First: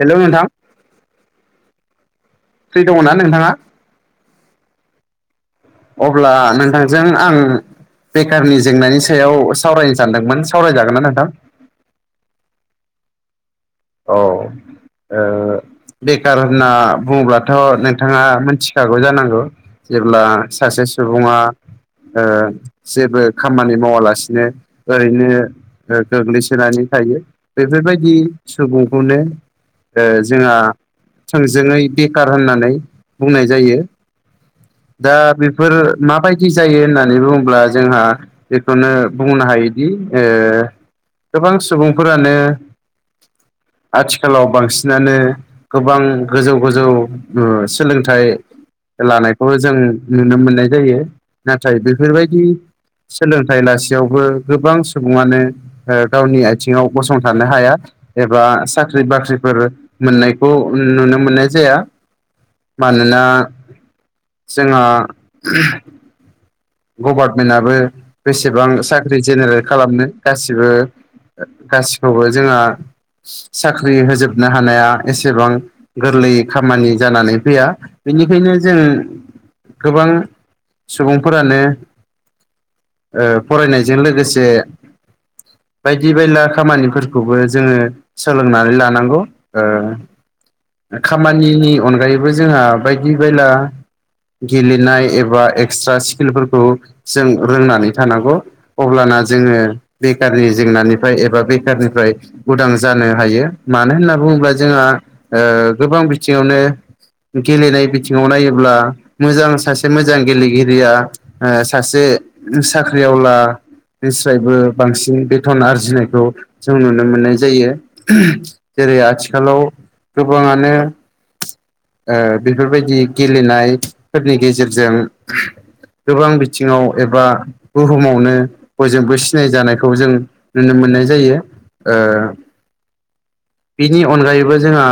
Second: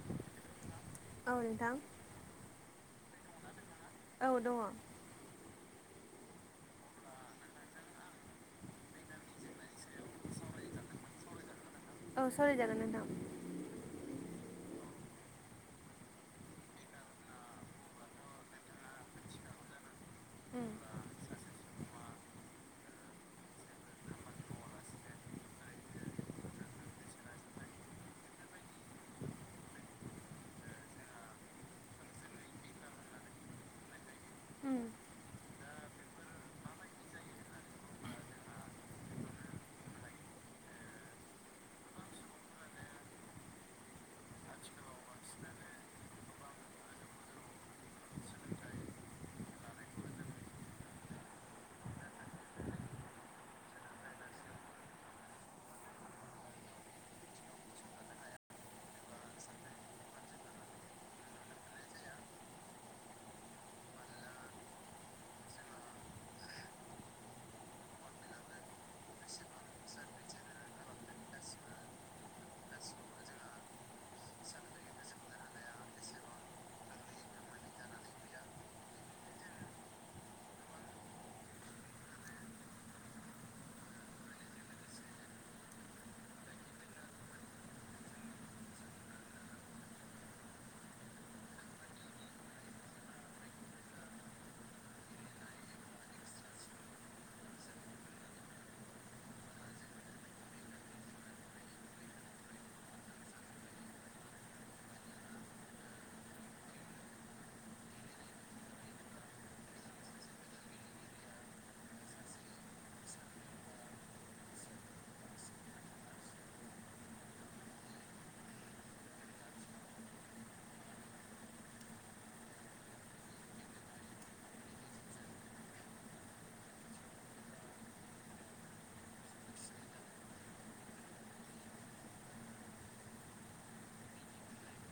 हेल' नोंथां औ नोंथां। फ्रि दङना नोंथाङा? औ दङ। अब्ला नोंथांजों आं बेखारनि जेंनानि सायाव सावरायनो सानदोंमोन सावरायजागोन ना नोंथां? सावरायजागोन नोंथां औ। ओ बेखार होनना बुङोब्लाथ' नोंथाङा मिथिखागौ जानांगौ? जेब्ला सासे सुबुङा ओ जेबो खामानि मावालासिनो ओरैनो ओ गोग्लैसोनानै थायो बेफोरबायदि सुबुंखौनो ओ जोंहा थोंजोङै बेखार होननानै बुंनाय जायो। उम [inaudible] दा बेफोर माबायदि जायो होननानै बुङोब्ला जोंहा बेखौनो बुंनो हायोदि ओ गोबां सुबुंफोरानो आथिखालाव बांसिनानो गोबां गोजौ गोजौ सोलोंथाइ लानायखौ जों नुनो मोननाय जायो नाथाय बेफोरबायदि सोलोंथाइ लासेयावबो गोबां सुबुङानो गावनि आथिङाव गसंथानो हाया एबा साख्रि बाख्रिफोर मोननायखौ नुनो मोननाय जाया। मानोना जोंहा गभारमेन्टआबो बेसेबां साख्रि जेनेरेट खालामनो गासिबो गासिखौबो जोंहा साख्रि होजोबनो हानाया एसेबां गोरलै खामानि जानानै फैया। बेनिखायनो जों गोबां सुबुंफोरानो ओ फरायनायजों लोगोसे बायदि बायला खामानिफोरखौबो जोङो सोलोंनानै लानांगौ ओ खामानिनि अनगायैबो जोंहा बायदि बायला गेलेनाय एबा एक्सट्रा फ्किलफोरखौ जों रोंनानै थानांगौ अब्लाना जोङो बेखारनि जेंनानिफ्राय एबा बेखारनिफ्राय उदां जानो हायो मानो होनना बुङोब्ला जोंहा ओ गोबां बि बिथिङावनो गेलेनाय बिथिङाव नायोब्ला मोजां सासे मोजां गेलेगिरिया ओ सासे साख्रिआवला निस्रायबो बांसिन बेथन आरजिनायखौ जों नुनो मोननाय जायो‌। जेरै आथिखालाव गोबाङानो ओ बेफोरबायदि गेलेनायफोरनि गेजेरजों गोबां बिथिङाव एबा बुहुमावनो बयजोंबो सिनाय जानायखौ जों नुनो मोननाय जायो ओ बिनि अनगायैबो जोंहा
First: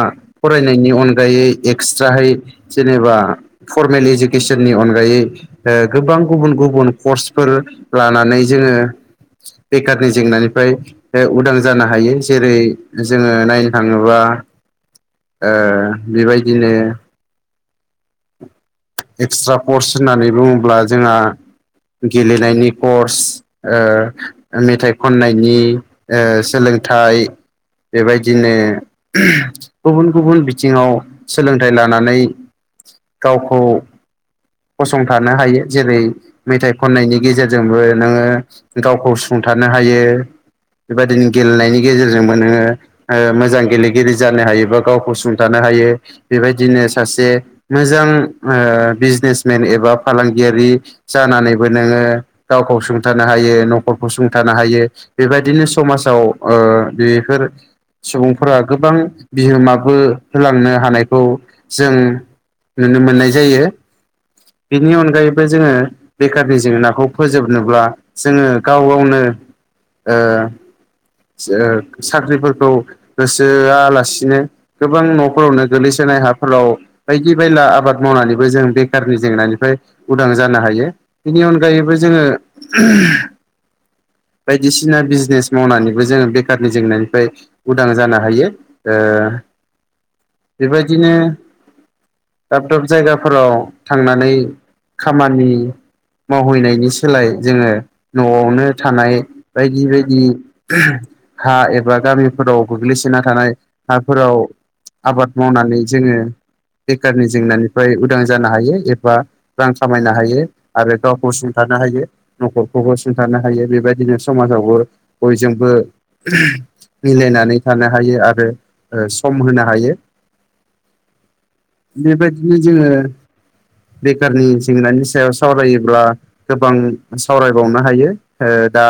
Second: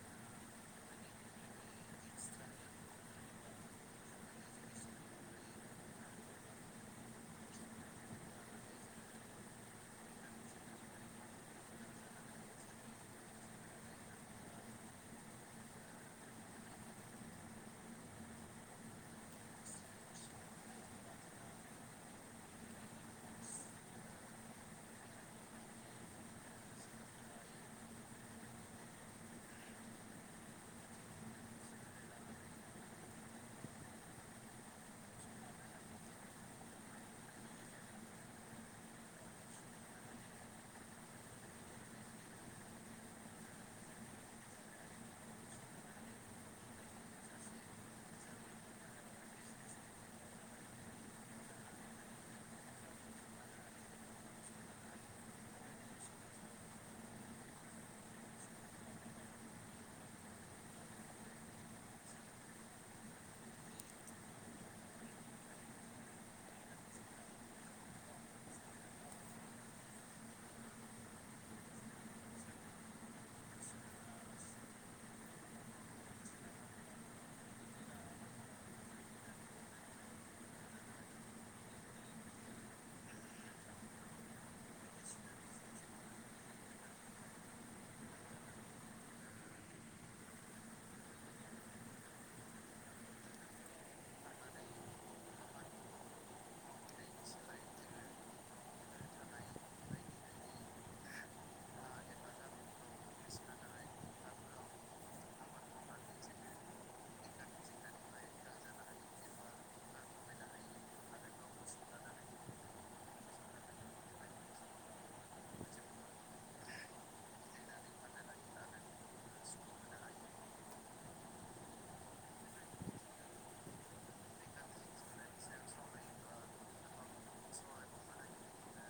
फरायनायनि अनगायै एक्सट्राहै जेनेबा फरमेल इडुकेसननि अनगायै ओ गोबां गुबुन-गुबुन कर्सफोर लानानै जोङो बेखारनि जेंनानिफ्राय ओ उदां जानो हायो जेरै जोङो नायनो थाङोबा ओ बेबायदिनो एक्सट्रा पर्स होननानै बुङोब्ला जोङा गेलेनायनि कर्स ओ मेथाइ खननायनि ओ सोलों थाइ बेबायदिनो होम गुबुन-गुबुन बिथिङाव सोलोंथाइ लानानै गावखौ फसंथानो हायो जेरै मेथाइ खन्नायनि गेजेरजोंबो नोङो गावखौ सुंथा नो हायो। बेबायदिनो गेलेनायनि गेजेरजोंबो नोङो ओ मोजां गेलेगिरि जानो हायोबा गावखौ सुंथानो हायो बेबायदिनो सासे मोजां ओ बिजनेस मेन एबा फालांगियारि जानानैबो नोङो गावखौ सुंथानो हायो न'खरखौ सुंथा हायो बेबायदिनो समाजाव ओ बेफोर सुबुंफोरा गोबां बिहोमाबो होलांनो हानायखौ जों नुनो मोननाय जायो। बिनि अनगायैबो जोङो बेखारनि जेंनाखौ फोजोबनोब्ला जोङो गाव-गावनो ओ ओ साख्रिफोरखौ गोसोहोआलासिनो गोबां न'फोरावनो गोलैसोना हाफोराव बायदि बायला आबाद मावनानैबो जों बेखारनि जेंनानिफ्राय उदां जानो हायो। बेनि अनगायैबो जोङो ओम बायदिसिना बिजनेस मावनानै जोङो बेखारनि जेंनानिफ्राय उदां जानो हायो ओ बेबायदिनो दाब-दाब जायगाफोराव थांनानै खामानि मावहैनायनि सोलाय जोङो न'आवनो थानाय बायदि बायदि हा एबा गामिफोराव गोग्लैसोना थानाय हाफोराव आबाद मावनानै जोङो बेखारनि जेंनानिफ्राय उदां जानो हायो एबा रां खामायनो हायो आरो गावखौ सुंथा नो हायो न'खरखौबो सिथारनो हायो बेबायदिनो समाजावबो बयजोंबो मिलायनानै थानो हायो आरो ओ सम होनो हायो। बेबायदिनो जोङो बेखारनि जेंनानि सायाव सावरायोब्ला गोबां सावरायबावनो हायो दा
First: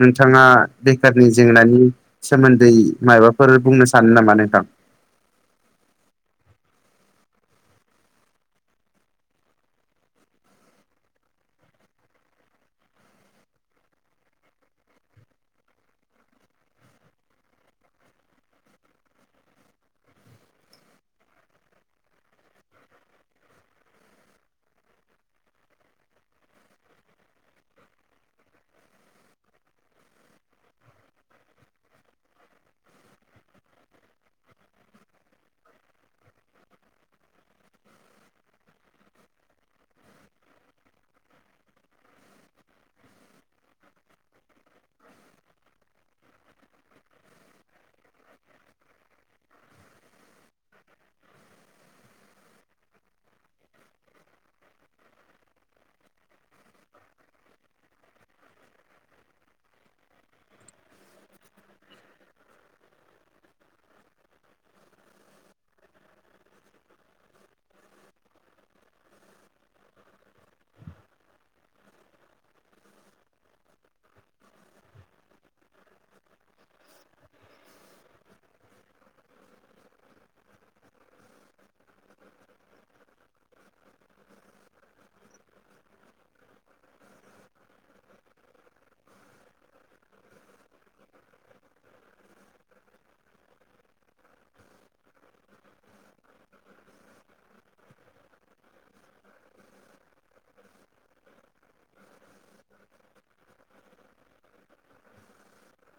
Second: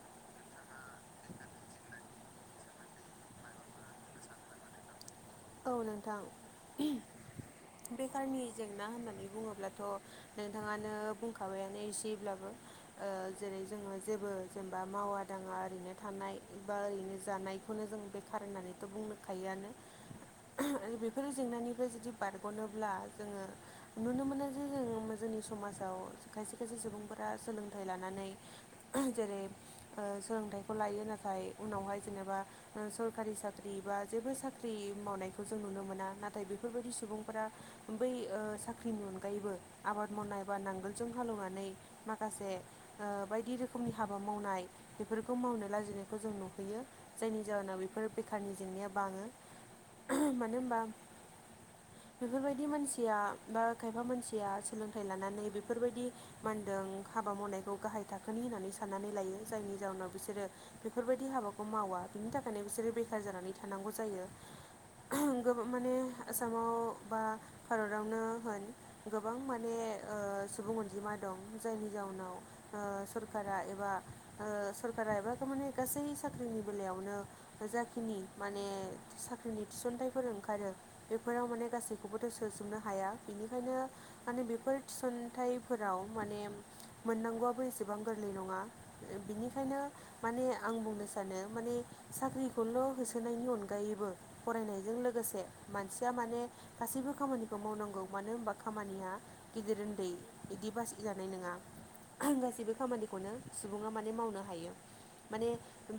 नोंथाङा बेखारनि जेंनानि सोमोन्दै माबाफोर बुंनो सानो नामा नोंथां औ नोंथां बेखारनि जेंना होननानै बुङोब्लाथ' नोंथाङानो बुंखाबायानो एसेब्लाबो ओ जेरै जोङो जेबो जेनेबा मावा दाङा ओरैनो थानाय बा ओरैनो जानाय बेखौनो जों बेखार होननानैथ' बुंनोखायोआनो बेफोर जेंनानिफ्राय जुदि बारग'नोब्ला जोङो नुनो मोनो जे जों जोंनि समाजाव खायसे खायसे सुबुंफोरा सोलोंथाइ लानानै जेरै सोलोंथाइखौ लाय यो नाथाय उनावहाय जेनेबा सरकारि साख्रि बा जेबो साख्रि मावनाय खौ जों नुनो मोना नाथाय बेफोरबायदि सुबुंफोरा बै साख्रिनि अनगायैबो आबाद मावनाय बा नांगोलजों हालेवनानै माखासे बायदि रोखोमनि हाबा मावनाय बेफोरखौ मावनो लाजिनायखौ जों नुहैयो जायनि जाहोनाव बेफोर बेखारनि जेंनाया बाङो मानो होमबा बेफोरबायदि मानसिया बा खायफा मानसिया सोलोंथाइ लानानै बेफोरबायदि मानदों हाबा मावनायखौ गाहाय थाखोनि होननानै साननानै लायो जायनि जाउनाव बिसोरो बेफोरबायदि हाबाखौ मावा बेनि थाखायनो बिसोरो बेखार जानानै थानांगौ जायो गोबां माने आसामाव बा भारतावनो होन गोबां माने सुबुं अनजिमा दं जायनि जाउनाव सरकारा एबा सरकारा एबा माने गासै साख्रिनि बेलायावनो जाखिनि माने साख्रिनि थिसनथाइफोर ओंखारो बेफोराव माने गासैखौबोथ' सोजोबनो हाया बेनिखायनो माने बेफोर फोर थिसनथाइफोराव माने मोननांगौआबो एसेबां गोरलै नङा बिनिखायनो नो माने आं बुंनो सानो माने साख्रिखौल' होसोनायनि अनगायैबो फरायनायजों लोगोसे मानसिया माने गासैबो खामानिखौ मावनांगौ मानो होनबा खामानिया गेदेर उन्दै बिदि बासि जानाय नङा गासैबो खामानिखौनो सुबुङा माने मावनो हायो माने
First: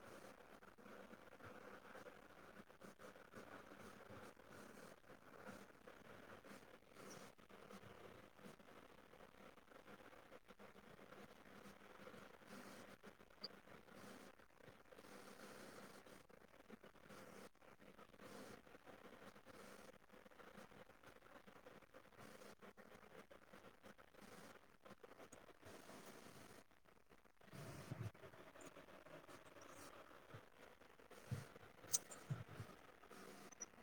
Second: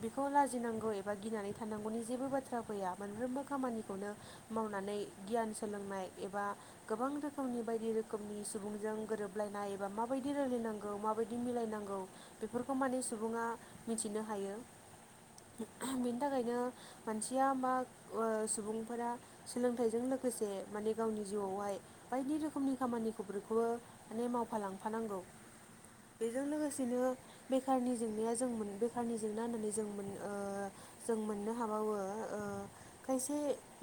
बेखौ लाजिनांगौ एबा गिनानै थानांगौनि जेबो बाथ्रा फैया मोनफ्रोमबो खामानिखौनो मावनानै गियान सोलोंनाय एबा गोबां रोखोमनि बायदि रोखोमनि सुबुंजों गोरोबलायनाय एबा माबायदि रायलायनांगौ माबायदि मिलायनांगौ बेफोरखौ माने सुबुङा मिथिनो हायो बेनि थाखायनो मानसिया मा सुबुंफोरा सोलोंथाइजों लोगोसे माने गावनि जिउआवहाय बायदि रोखोमनि खामानि खामानि [unintelligible] खौबो माने मावफालांफानांगौ बेजों लोगोसेनो बेखारनि जेंनाया जों मोन बेखारनि जेंना होननानै जों मोन जों मोननो हाबावो खायसे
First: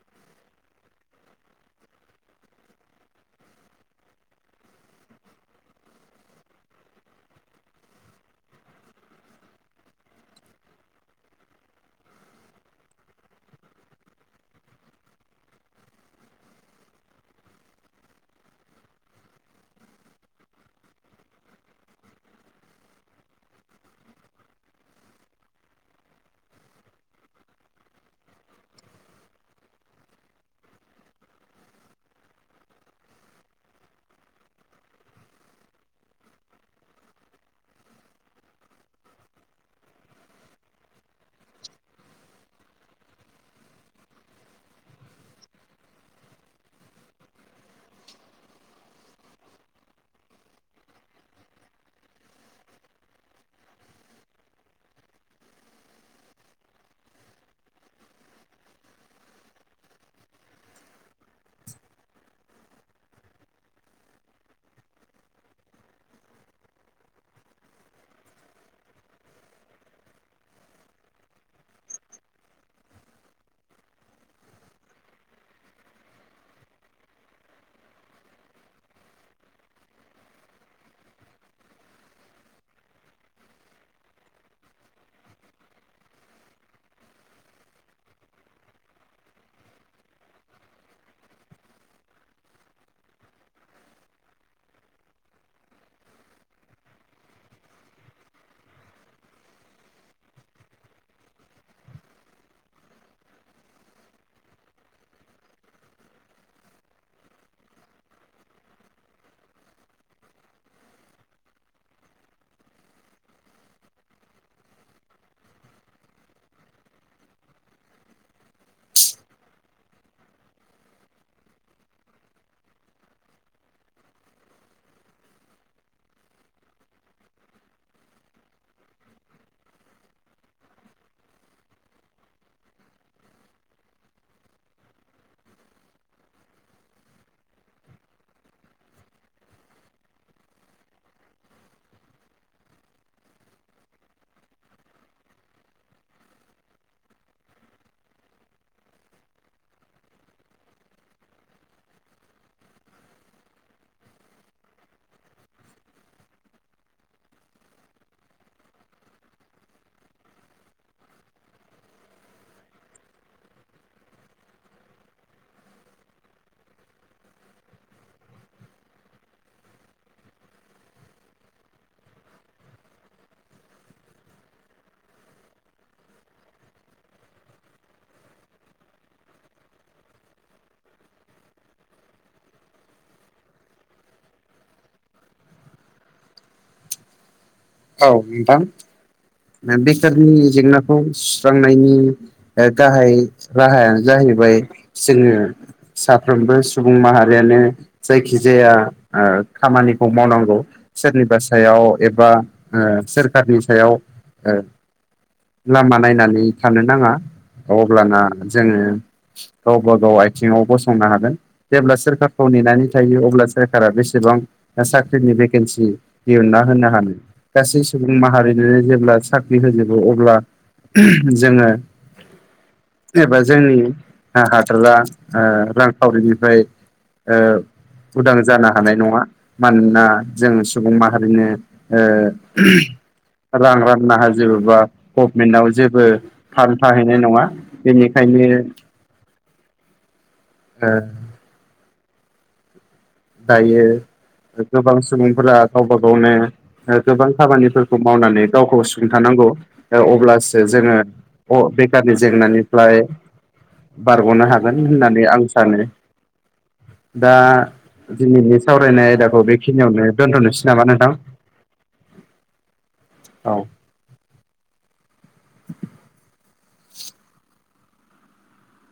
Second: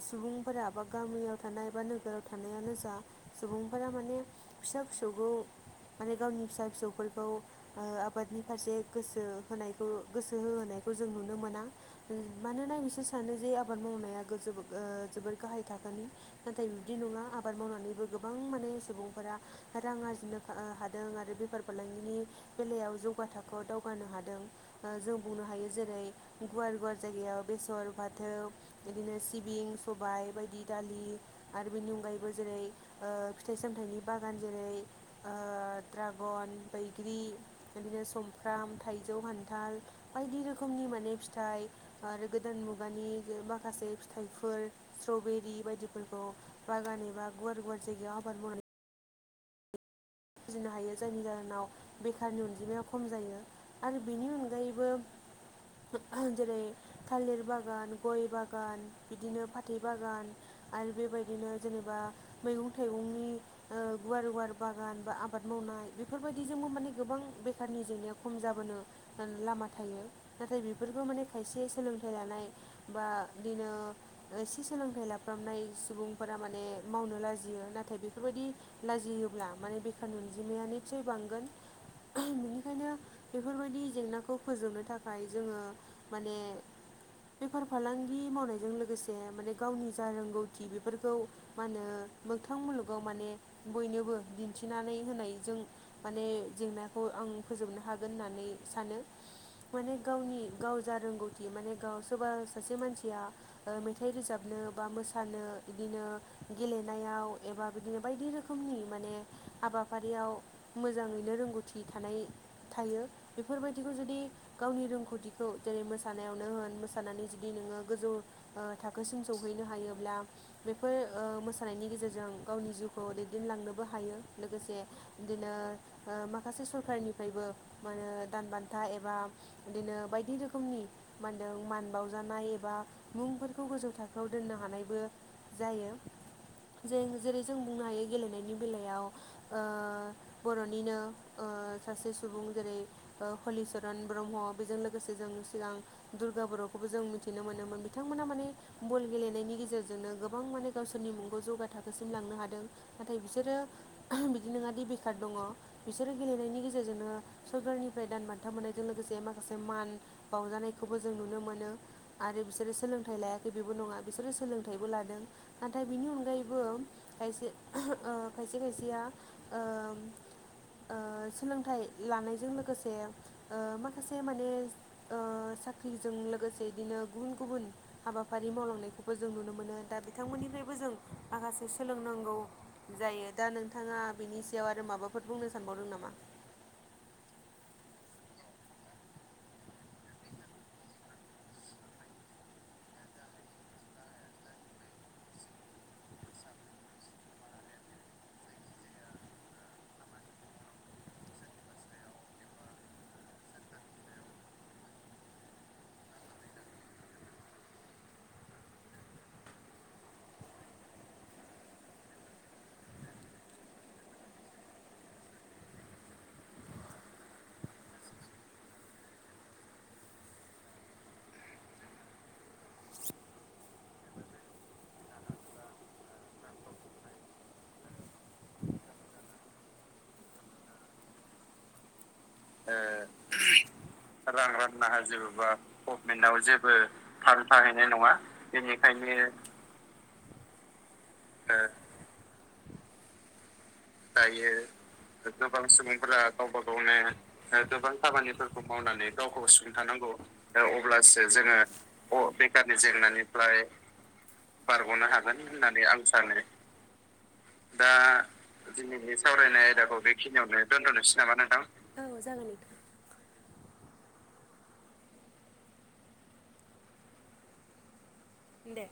सुबुंफोरा बा गामियाव थानाय बा नोगोराव थानायानो जा सुबुंफोरा माने माने फिसा फिसौखौ माने गावनि फिसा फिसौफोरखौ आबादनि फारसे गोसो होनायखौ गोसो होहोनाय जों नुनो मोना मानोना बिसोर सानो जे आ बाद मावनाया [unintelligible] जोबोर गाहाय थाखोनि नाथाय बिबदि नङा आबाद मावनानैबो गोबां माने सुबुंफोरा रां आरजिनो हादों आरो बेफार फालांगिनि बेलायाव जौगा थाखोआव दावगानो हादों जों बुंनो हायो जेरै गुवार गुवार जायगायाव बेसर फाथो बिदिनो सिबिं सबाय बायदि दालि आरो बेनि अनगायैबो जेरै फिथाइ-सा मथाइनि बागान जेरै ओ ड्रागन, बैग्रि बिदिनो सुमफ्राम थायजौ, खान्थाल बायदि रोखोमनि माने फिथाइ आरो गोदान मुगानि गोबां माखासे फिथाइफोर स्ट्रबेरि बायदिफोरखौ बागान एबा गुवार गुवार जायगायाव आबाद मावना जिनो हायो जायनि जाहोनाव बेखारनि अनजिमाया खम जायो आरो बेनि अनगायैबो जेरै थालिर बागान गय बागान बिदिनो फाथै बागान आरो बेबायदिनो जेनेबा मैगं-थाइगंनि ओ गुवार गुवार बागान बा आबाद मावनाय बेफोरबायदिजोंबो माने गोबां बेखारनि जेंनाया खम जाबोनो लामा थायो। नाथाय बेफोरखौ माने खायसे सोलोंथाइ लानाय बा बिनो एसे सोलोंथाइ लाफ्रामनाय सुबुंफोरा माने मावनो लाजियो नाथाय बेफोरबायदि लाजियोब्ला माने बेखारनि अनजिमाया निसय बांगोन बिनिखायनो बेफोरबायदि जेंनाखौ फोजोबनो थाखाय जोङो माने बेफार फालांगि मावनायजों लोगोसे माने गावनि जा रोंगौथि बेफोरखौ मा होनो मोगथां मुलुगाव माने बयनोबो दि दिन्थिनानै होनायजों माने जेंनाखौ आं फोजोबनो हागोन होननानै सानो। माने गावनि गाव जा रोंगौथि माने गाव सोरबा सासे मानसिया ओ मेथाइ रोजाबनो बा मोसानो बिदिनो गेलेनायाव एबा बिदिनो बायदि रोखोमनि माने हाबाफारियाव मोजाङैनो रोंगौथि थानाय थायो बेफोरबायदिखौ जुदि गावनि रोंगौथिखौ जेरै मोसानायावनो होन मोसानानै जुदि नोङो गोजौ थाखोसिम सौहैनो हायोब्ला बेफोर ओ मोसानायनि गेजेरजों गाव जिउखौ दैदेनलांनोबो हायो। लोगोसे बिदिनो माखासे सरखारनिफ्रायबो मो दान बान्था एबा बिदिनो बायदि रोखोमनि मा होनदों मान बावजानाय एबा मुंफोरखौ गोजौ थाखोआव दोननो हानायबो जायो जों जेरै जों बुंनो हायो गेलेनायनि बेलायाव ओ बर'निनो ओ सासे सुबुं जेरै हलिचरन ब्रह्म बेजों लोगोसे जों सिगां दुर्गा बर'खौबो जों मिथिनो मोनोमोन बिथांमोना माने बल गेलेनायनि गेजेरजोंनो गोबां माने गावसोरनि मुंखौ जौगा थाखोसिम लांनो हादों नाथाय बिसोरो मादि बेखार दङ बिसोरो गेलेनायनि गेजेरजोंनो सरखारनिफ्राय दान बान्था मोननायजों लोगोसे माखासे मान बावजानायखौबो जों नुनो मोनो आरो बिसोरो सोलोंथाइ लायाखै बेबो नङा बिसोरो सोलों थाइबो लादों नाथाय बिनि अनगायैबो खायसे ओ खायसे का सेया ओ ओ सोलोंथाइ लानायजों लोगोसे ओ माखासे माने ओ साख्रिजों लोगोसे बिदिनो गुबुन गुबुन हाबाफारि मावलांनायखौबो जों नुनो मोनो दा बिथांमोननि बो जों माखासे सोलोंनांगौ जायो दा नों नोंथाङा बिनि सायाव आरो माबाफोर बुंनो सानबावदों नामा? औ नोंथां बेखारनि जेंनाखौ सुस्रांनायनि ओ गाहाय राहायानो जाहै बाय जोङो साफ्रोमबो सुबुं माहारियानो जायखिजाया आ खामानिखौ मावनांगौ सोरनिबा सायाव एबा सोरखारनि सायाव ओ लामा नायनानै थानो नाङा अब्लाना जोङो गावबा गाव आथिङाव गसंनो हागोन जेब्ला सोरखारखौ नेनानै थायो अब्ला सोरखारा बेसे बां साख्रिनि भेकन्सि दिहुनना होनो हानो गासै सुबुं माहारि जेब्ला साख्रि होजोबो अब्ला जोङो एबा जोंनि हादरा ओ रांखावरिनिफ्राय ओ उदां जानो हानाय नङा मानोना जों सुबुं माहारिनो ओ रां रां रां रांना होजोबोबा गभमेन्टआव फान्ड जेबो थाहैनाय नङा फान्ड थाहैनाय नङा बेनिखायनो बेनिखायनो [unintelligible] [unintelligible] दायो दायो गोबां सुबुंफोरा गोबां गावबा सुबुंफोरा गावनो गावबा गावनो गोबां ओ गोबां खामानिफोरखौ मावनानै खामानिफोरखौ गावखौ सुं मावनानै गावखौ सुंथानांगौ अब्लासो जोङो अ बेखारनि अ बेखारनि जेंनानिफ्राय जेंनानिफ्राय बारग'नो हागोन बारग'नो होननानै हागोन आं होननानै सानो आं सानो दा दा दिनैनि सावरायनाय दिनैनि आयदाखौ सावरायनाय आयदाखौ बेखिनियावनो बेखिनियावनो दोनथ'नोसै नामा दोन्थ'नोसै नामा नोंथां? औ दे